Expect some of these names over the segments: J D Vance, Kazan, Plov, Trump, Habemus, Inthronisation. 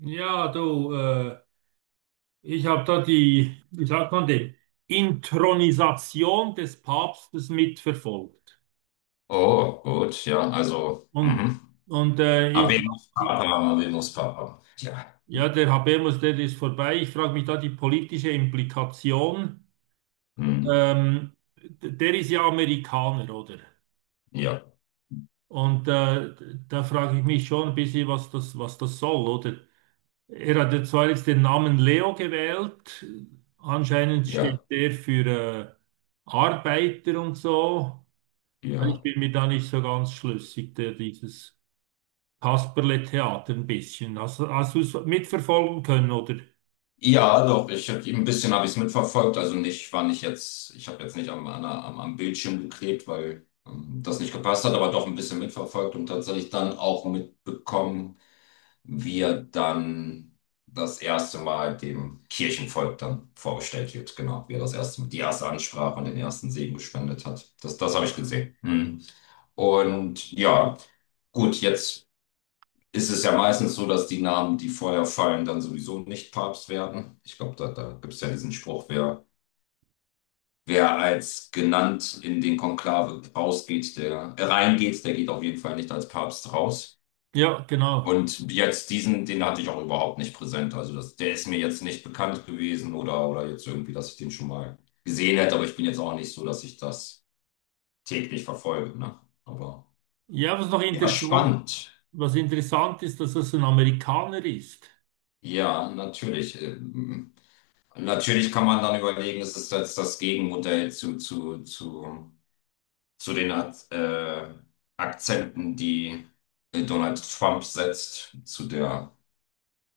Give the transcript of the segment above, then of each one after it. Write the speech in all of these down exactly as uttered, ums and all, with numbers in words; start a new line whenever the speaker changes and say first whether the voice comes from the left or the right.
right: Ja, du, äh, ich habe da die, wie sagt man dem, Inthronisation des Papstes mitverfolgt.
left: Oh, gut, ja, also,
right: Und,
left: mhm.
right: und äh, ich,
left: Habemus Papa, Habemus Papa. Ja,
right: ja, der Habemus, der ist vorbei. Ich frage mich da die politische Implikation.
left: hm,
right: Ähm, d- der ist ja Amerikaner, oder?
left: ja,
right: Und äh, Da frage ich mich schon ein bisschen, was das, was das soll, oder? Er hat ja zwar jetzt den Namen Leo gewählt, anscheinend steht
left: ja,
right: der für äh, Arbeiter und so. Also ich
left: ja.
right: bin mir da nicht so ganz schlüssig, der, dieses Kasperle-Theater ein bisschen. Hast, hast du es mitverfolgen können, oder?
left: Ja, doch, ich habe ein bisschen habe ich es mitverfolgt. Also nicht, war nicht jetzt, ich habe jetzt nicht am, an, der- am, am Bildschirm geklebt, weil ähm, das nicht gepasst hat, aber doch ein bisschen mitverfolgt und tatsächlich dann auch mitbekommen, wie er dann das erste Mal dem Kirchenvolk dann vorgestellt wird. Genau, wie er das erste, Mal die erste Ansprache und den ersten Segen gespendet hat. Das, das habe ich gesehen. Mhm. Und ja, gut, jetzt ist es ja meistens so, dass die Namen, die vorher fallen, dann sowieso nicht Papst werden. Ich glaube, da, da gibt es ja diesen Spruch, wer, wer als genannt in den Konklave rausgeht, der äh, reingeht, der geht auf jeden Fall nicht als Papst raus.
right: Ja, genau.
left: Und jetzt diesen, den hatte ich auch überhaupt nicht präsent. Also das, der ist mir jetzt nicht bekannt gewesen oder, oder jetzt irgendwie, dass ich den schon mal gesehen hätte. Aber ich bin jetzt auch nicht so, dass ich das täglich verfolge. Ne? Aber
right: Ja, was noch
left: ja,
right: interessant,
left: spannend.
right: Was interessant ist, dass das ein Amerikaner ist.
left: Ja, natürlich. Ähm, Natürlich kann man dann überlegen, es ist jetzt das Gegenmodell zu, zu, zu, zu den Ak- äh, Akzenten, die äh, Donald Trump setzt, zu der,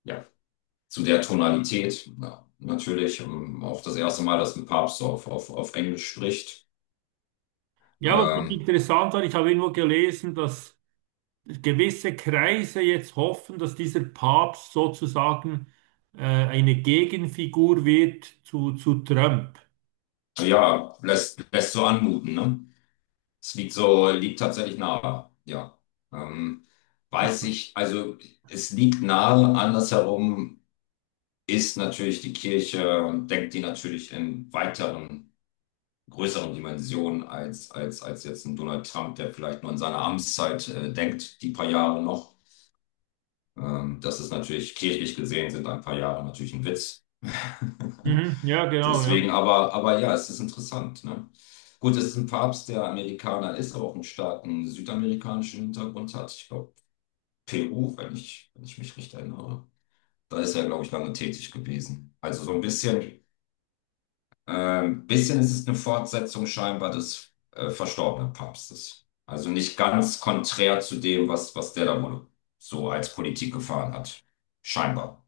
left: ja, zu der Tonalität. Ja, natürlich, ähm, auch das erste Mal, dass ein Papst auf, auf, auf Englisch spricht.
right: Ja, was noch
left: Ähm,
right: interessant war, ich habe irgendwo gelesen, dass gewisse Kreise jetzt hoffen, dass dieser Papst sozusagen äh, eine Gegenfigur wird zu, zu Trump.
left: ja, lässt, lässt so anmuten, ne? Es liegt so, liegt tatsächlich nahe, ja. Ähm, weiß ich, also es liegt nahe, andersherum ist natürlich die Kirche und denkt die natürlich in weiteren, größeren Dimensionen als, als, als jetzt ein Donald Trump, der vielleicht nur in seiner Amtszeit äh, denkt, die paar Jahre noch. Ähm, das ist natürlich kirchlich gesehen sind ein paar Jahre natürlich ein Witz.
right: Mhm, ja, genau,
left: Deswegen,
right: ja.
left: aber, aber ja, es ist interessant. Ne? Gut, es ist ein Papst, der Amerikaner ist, aber auch einen starken südamerikanischen Hintergrund hat. Ich glaube, Peru, wenn ich, wenn ich mich recht erinnere. Da ist er, glaube ich, lange tätig gewesen. Also so ein bisschen, ähm, bisschen ist es eine Fortsetzung scheinbar des äh, verstorbenen Papstes. Also nicht ganz konträr zu dem, was, was der da wohl so als Politik gefahren hat. Scheinbar.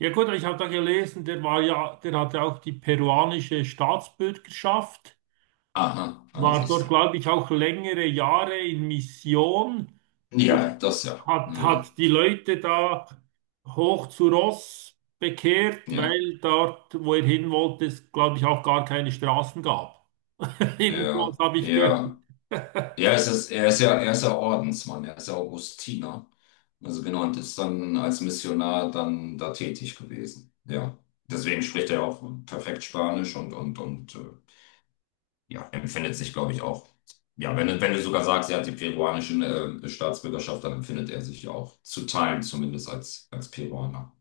right: Ja gut, ich habe da gelesen, der war ja, der hatte auch die peruanische Staatsbürgerschaft,
left: Aha, ah,
right: war
left: siehst du.
right: dort, glaube ich, auch längere Jahre in Mission und
left: Ja, das ja.
right: hat,
left: Hm,
right: hat die Leute da hoch zu Ross bekehrt,
left: ja,
right: weil dort, wo er hin wollte, es, glaube ich, auch gar keine Straßen gab. Jedenfalls
left: ja,
right: habe ich gehört.
left: ja. Er ist, es- ist, er ist ja, er ist ja Ordensmann, er ist ja Augustiner. Also genau, und ist dann als Missionar dann da tätig gewesen. Ja. Deswegen spricht er auch perfekt Spanisch und, und, und äh, ja, empfindet sich, glaube ich, auch. Ja, wenn, du- wenn du sogar sagst, er hat die peruanische äh, Staatsbürgerschaft, dann empfindet er sich ja auch zu Teilen zumindest als, als Peruaner.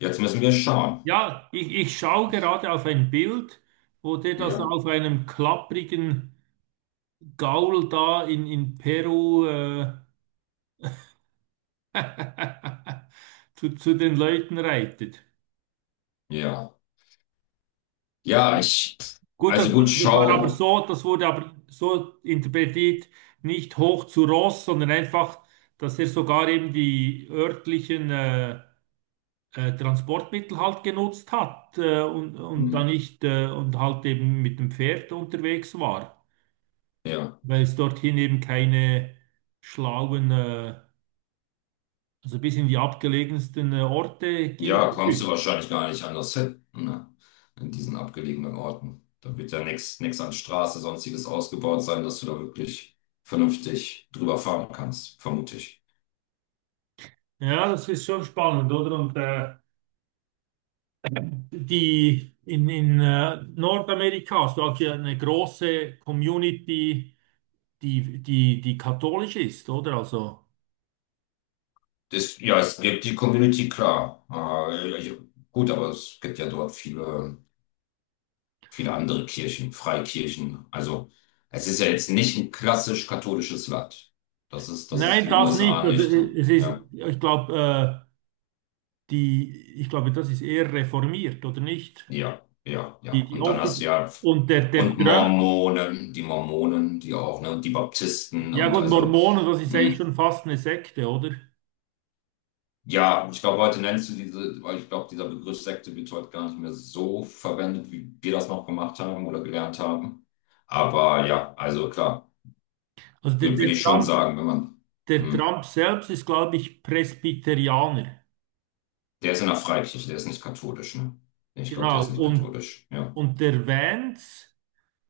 left: Jetzt müssen wir schauen.
right: Ja, ich, ich schaue gerade auf ein Bild, wo der das
left: Ja,
right: auf einem klapprigen Gaul da in, in Peru äh, zu, zu den Leuten reitet.
left: ja. Ja, ich,
right: Gut, das,
left: also gut,
right: das war aber
left: schau,
right: so, das wurde aber so interpretiert, nicht hoch zu Ross, sondern einfach, dass er sogar eben die örtlichen äh, äh, Transportmittel halt genutzt hat äh, und, und dann
left: hm,
right: nicht äh, und halt eben mit dem Pferd unterwegs war,
left: ja,
right: weil es dorthin eben keine schlauen, äh, also bis in die abgelegensten äh, Orte ging.
left: ja,
right: Der
left: kommst du
right: Typ.
left: wahrscheinlich gar nicht anders hin, ne? In diesen abgelegenen Orten. Da wird ja nichts nichts an Straße, sonstiges ausgebaut sein, dass du da wirklich vernünftig drüber fahren kannst, vermute ich.
right: Ja, das ist schon spannend, oder? Und äh, die in, in äh, Nordamerika hast du auch hier eine große Community, die, die, die katholisch ist, oder? Also
left: Das, ja, es gibt die Community, klar. Äh, ich, gut, aber es gibt ja dort viele, viele andere Kirchen, Freikirchen. Also, es ist ja jetzt nicht ein klassisch katholisches Land. Das ist, das ist
right: nein,
left: die
right: das nicht.
left: U S A
right: Also,
left: nicht. Ne?
right: es ist,
left: Ja.
right: ich glaube, die, ich glaube, das ist eher reformiert, oder nicht?
left: Ja, ja, ja.
right: Die, die
left: Und dann hast du
right: Offi-
left: ja,
right: und der, der
left: und
right: Trump,
left: Mormonen, die Mormonen, die auch, ne, und die Baptisten
right: Ja
left: und
right: gut,
left: also,
right: Mormonen, das ist eigentlich
left: mh,
right: schon fast eine Sekte, oder?
left: ja, ich glaube, heute nennst du diese, weil ich glaube, dieser Begriff Sekte wird heute gar nicht mehr so verwendet, wie wir das noch gemacht haben oder gelernt haben. Aber ja, also klar,
right: Also der,
left: würde würd
right: der
left: ich schon
right: Trump,
left: sagen, wenn man,
right: Der
left: mh,
right: Trump selbst ist, glaube ich, Presbyterianer.
left: der ist in der Freikirche, der ist nicht katholisch, ne? Ich glaube, der ist
right: Genau.
left: nicht
right: Und,
left: katholisch, ja.
right: und der Vance,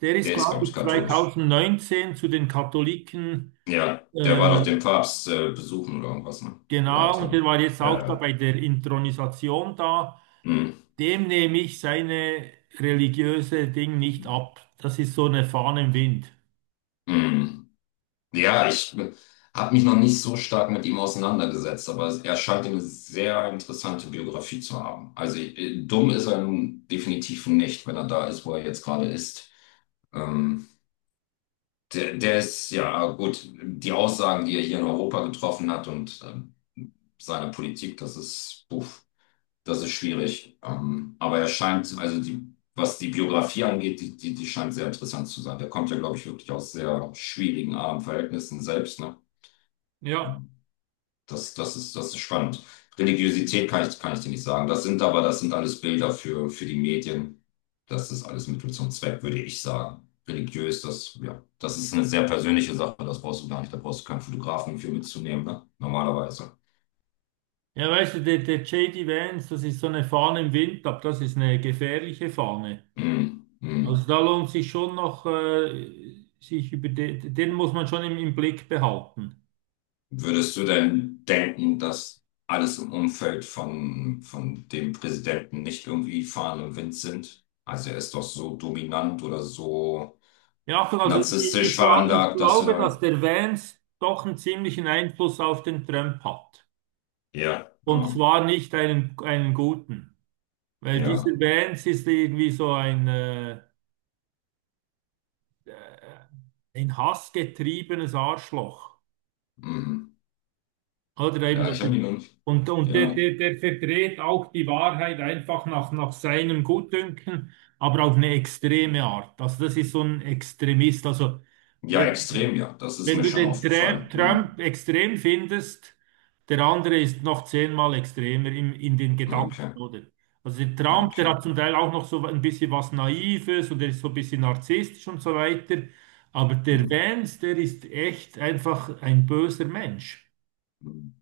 right: der ist,
left: Der ist, glaube
right: glaube
left: ich,
right: ich,
left: katholisch.
right: zweitausendneunzehn zu den Katholiken,
left: Ja, der war doch
right: äh,
left: den Papst äh, besuchen oder irgendwas, ne? Oder
right: genau, und
left: hatte.
right: der war jetzt auch
left: Ja,
right: da
left: ja.
right: bei der Inthronisation da.
left: Hm,
right: Dem nehme ich seine religiöse Ding nicht ab. Das ist so eine Fahne im Wind.
left: hm. Ja, ich habe mich noch nicht so stark mit ihm auseinandergesetzt, aber er scheint eine sehr interessante Biografie zu haben. Also äh, dumm ist er nun definitiv nicht, wenn er da ist, wo er jetzt gerade ist. Ähm, der, der ist, ja gut, die Aussagen, die er hier in Europa getroffen hat und ähm, seine Politik, das ist, puh. Das ist schwierig. Ähm, aber er scheint, also die, was die Biografie angeht, die, die, die scheint sehr interessant zu sein. Der kommt ja, glaube ich, wirklich aus sehr schwierigen, armen Verhältnissen selbst, ne?
right: Ja.
left: Ähm, das, das ist, das ist spannend. Religiosität kann ich, kann ich dir nicht sagen. Das sind aber, das sind alles Bilder für, für die Medien. Das ist alles Mittel zum Zweck, würde ich sagen. Religiös, das, ja, das ist eine sehr persönliche Sache, das brauchst du gar nicht, da brauchst du keinen Fotografen für mitzunehmen, ne? Normalerweise.
right: Ja, weißt du, der, der J D Vance, das ist so eine Fahne im Wind, aber das ist eine gefährliche Fahne.
left: Mm, mm.
right: Also da lohnt sich schon noch, äh, sich über den, den muss man schon im, im Blick behalten.
left: Würdest du denn denken, dass alles im Umfeld von, von dem Präsidenten nicht irgendwie Fahnen im Wind sind? Also er ist doch so dominant oder so
right: Ja, also ich,
left: narzisstisch
right: ich, glaub, ich
left: veranlagt, dass du
right: glaube, dass
left: da...
right: der Vance doch einen ziemlichen Einfluss auf den Trump hat.
left: Ja,
right: Und
left: ah,
right: zwar nicht einen, einen guten. Weil dieser
left: ja,
right: Vance ist irgendwie so ein, äh, ein hassgetriebenes Arschloch.
left: mhm.
right: Oder eben,
left: Ja,
right: dass
left: ich
right: er,
left: habe ihn noch nicht...
right: und, und der,
left: Ja,
right: der, der verdreht auch die Wahrheit einfach nach, nach seinem Gutdünken, aber auf eine extreme Art. Also das ist so ein Extremist. Also
left: ja, extrem,
right: wenn,
left: ja. Das ist
right: wenn
left: mir
right: du
left: schon
right: den Tra-
left: aufgefallen. Hm.
right: Trump extrem findest, der andere ist noch zehnmal extremer im, in den Gedanken,
left: Okay,
right: oder? Also der Trump, der
left: okay.
right: hat zum Teil auch noch so ein bisschen was Naives und er ist so ein bisschen narzisstisch und so weiter. Aber der
left: Hm.
right: Vance, der ist echt einfach ein böser Mensch.
left: Hm.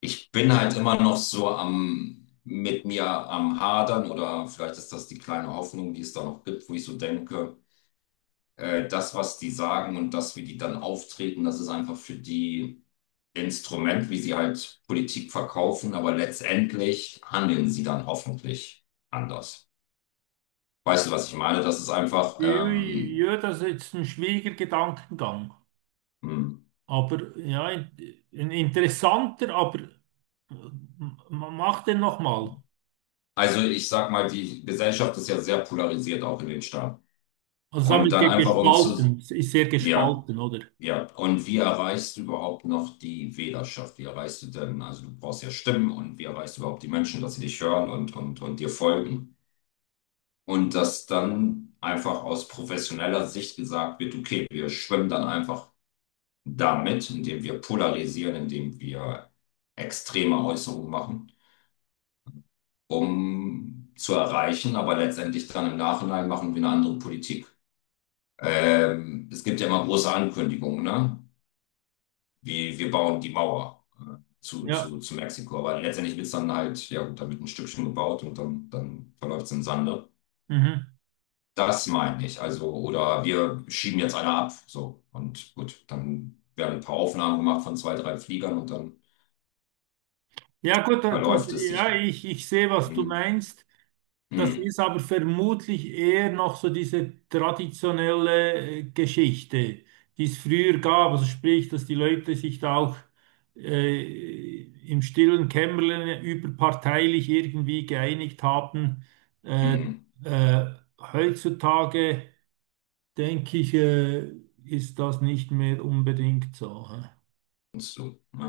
left: Ich bin halt immer noch so am... mit mir am Hadern oder vielleicht ist das die kleine Hoffnung, die es da noch gibt, wo ich so denke, äh, das, was die sagen und das, wie die dann auftreten, das ist einfach für die Instrument, wie sie halt Politik verkaufen, aber letztendlich handeln sie dann hoffentlich anders. Weißt du, was ich meine? Das ist einfach,
right: Ja,
left: ähm,
right: ja, das ist jetzt ein schwieriger Gedankengang.
left: hm.
right: Aber ja, in- ein interessanter, aber m- m- mach den nochmal.
left: Also ich sag mal, die Gesellschaft ist ja sehr polarisiert, auch in den Staaten.
right: Also
left: Und
right: damit
left: dann
right: ge-
left: einfach um zu,
right: gespalten, ist sehr
left: ja,
right: gespalten, oder?
left: ja. Und wie erreichst du überhaupt noch die Wählerschaft? Wie erreichst du denn, also du brauchst ja Stimmen und wie erreichst du überhaupt die Menschen, dass sie dich hören und, und, und dir folgen? Und dass dann einfach aus professioneller Sicht gesagt wird, okay, wir schwimmen dann einfach damit, indem wir polarisieren, indem wir extreme Äußerungen machen, um zu erreichen, aber letztendlich dann im Nachhinein machen wir eine andere Politik. Ähm, es gibt ja immer große Ankündigungen, ne? Wie wir bauen die Mauer äh, zu,
right: Ja.
left: zu, zu Mexiko, aber letztendlich wird es dann halt, ja gut, da wird ein Stückchen gebaut und dann, dann verläuft es im Sande.
right: Mhm.
left: Das meine ich. Also, oder wir schieben jetzt einer ab. So. Und gut, dann werden ein paar Aufnahmen gemacht von zwei, drei Fliegern und dann
right: Ja, gut, da- das,
left: verläuft es
right: ja,
left: sich.
right: ich, ich sehe, was du
left: Hm,
right: meinst. Das
left: hm,
right: ist aber vermutlich eher noch so diese traditionelle äh, Geschichte, die es früher gab. Also sprich, dass die Leute sich da auch äh, im stillen Kämmerlein überparteilich irgendwie geeinigt haben.
left: hm.
right: Äh,
left: Hm.
right: äh, Heutzutage denke ich, äh, ist das nicht mehr unbedingt so.
left: Und so. Ne?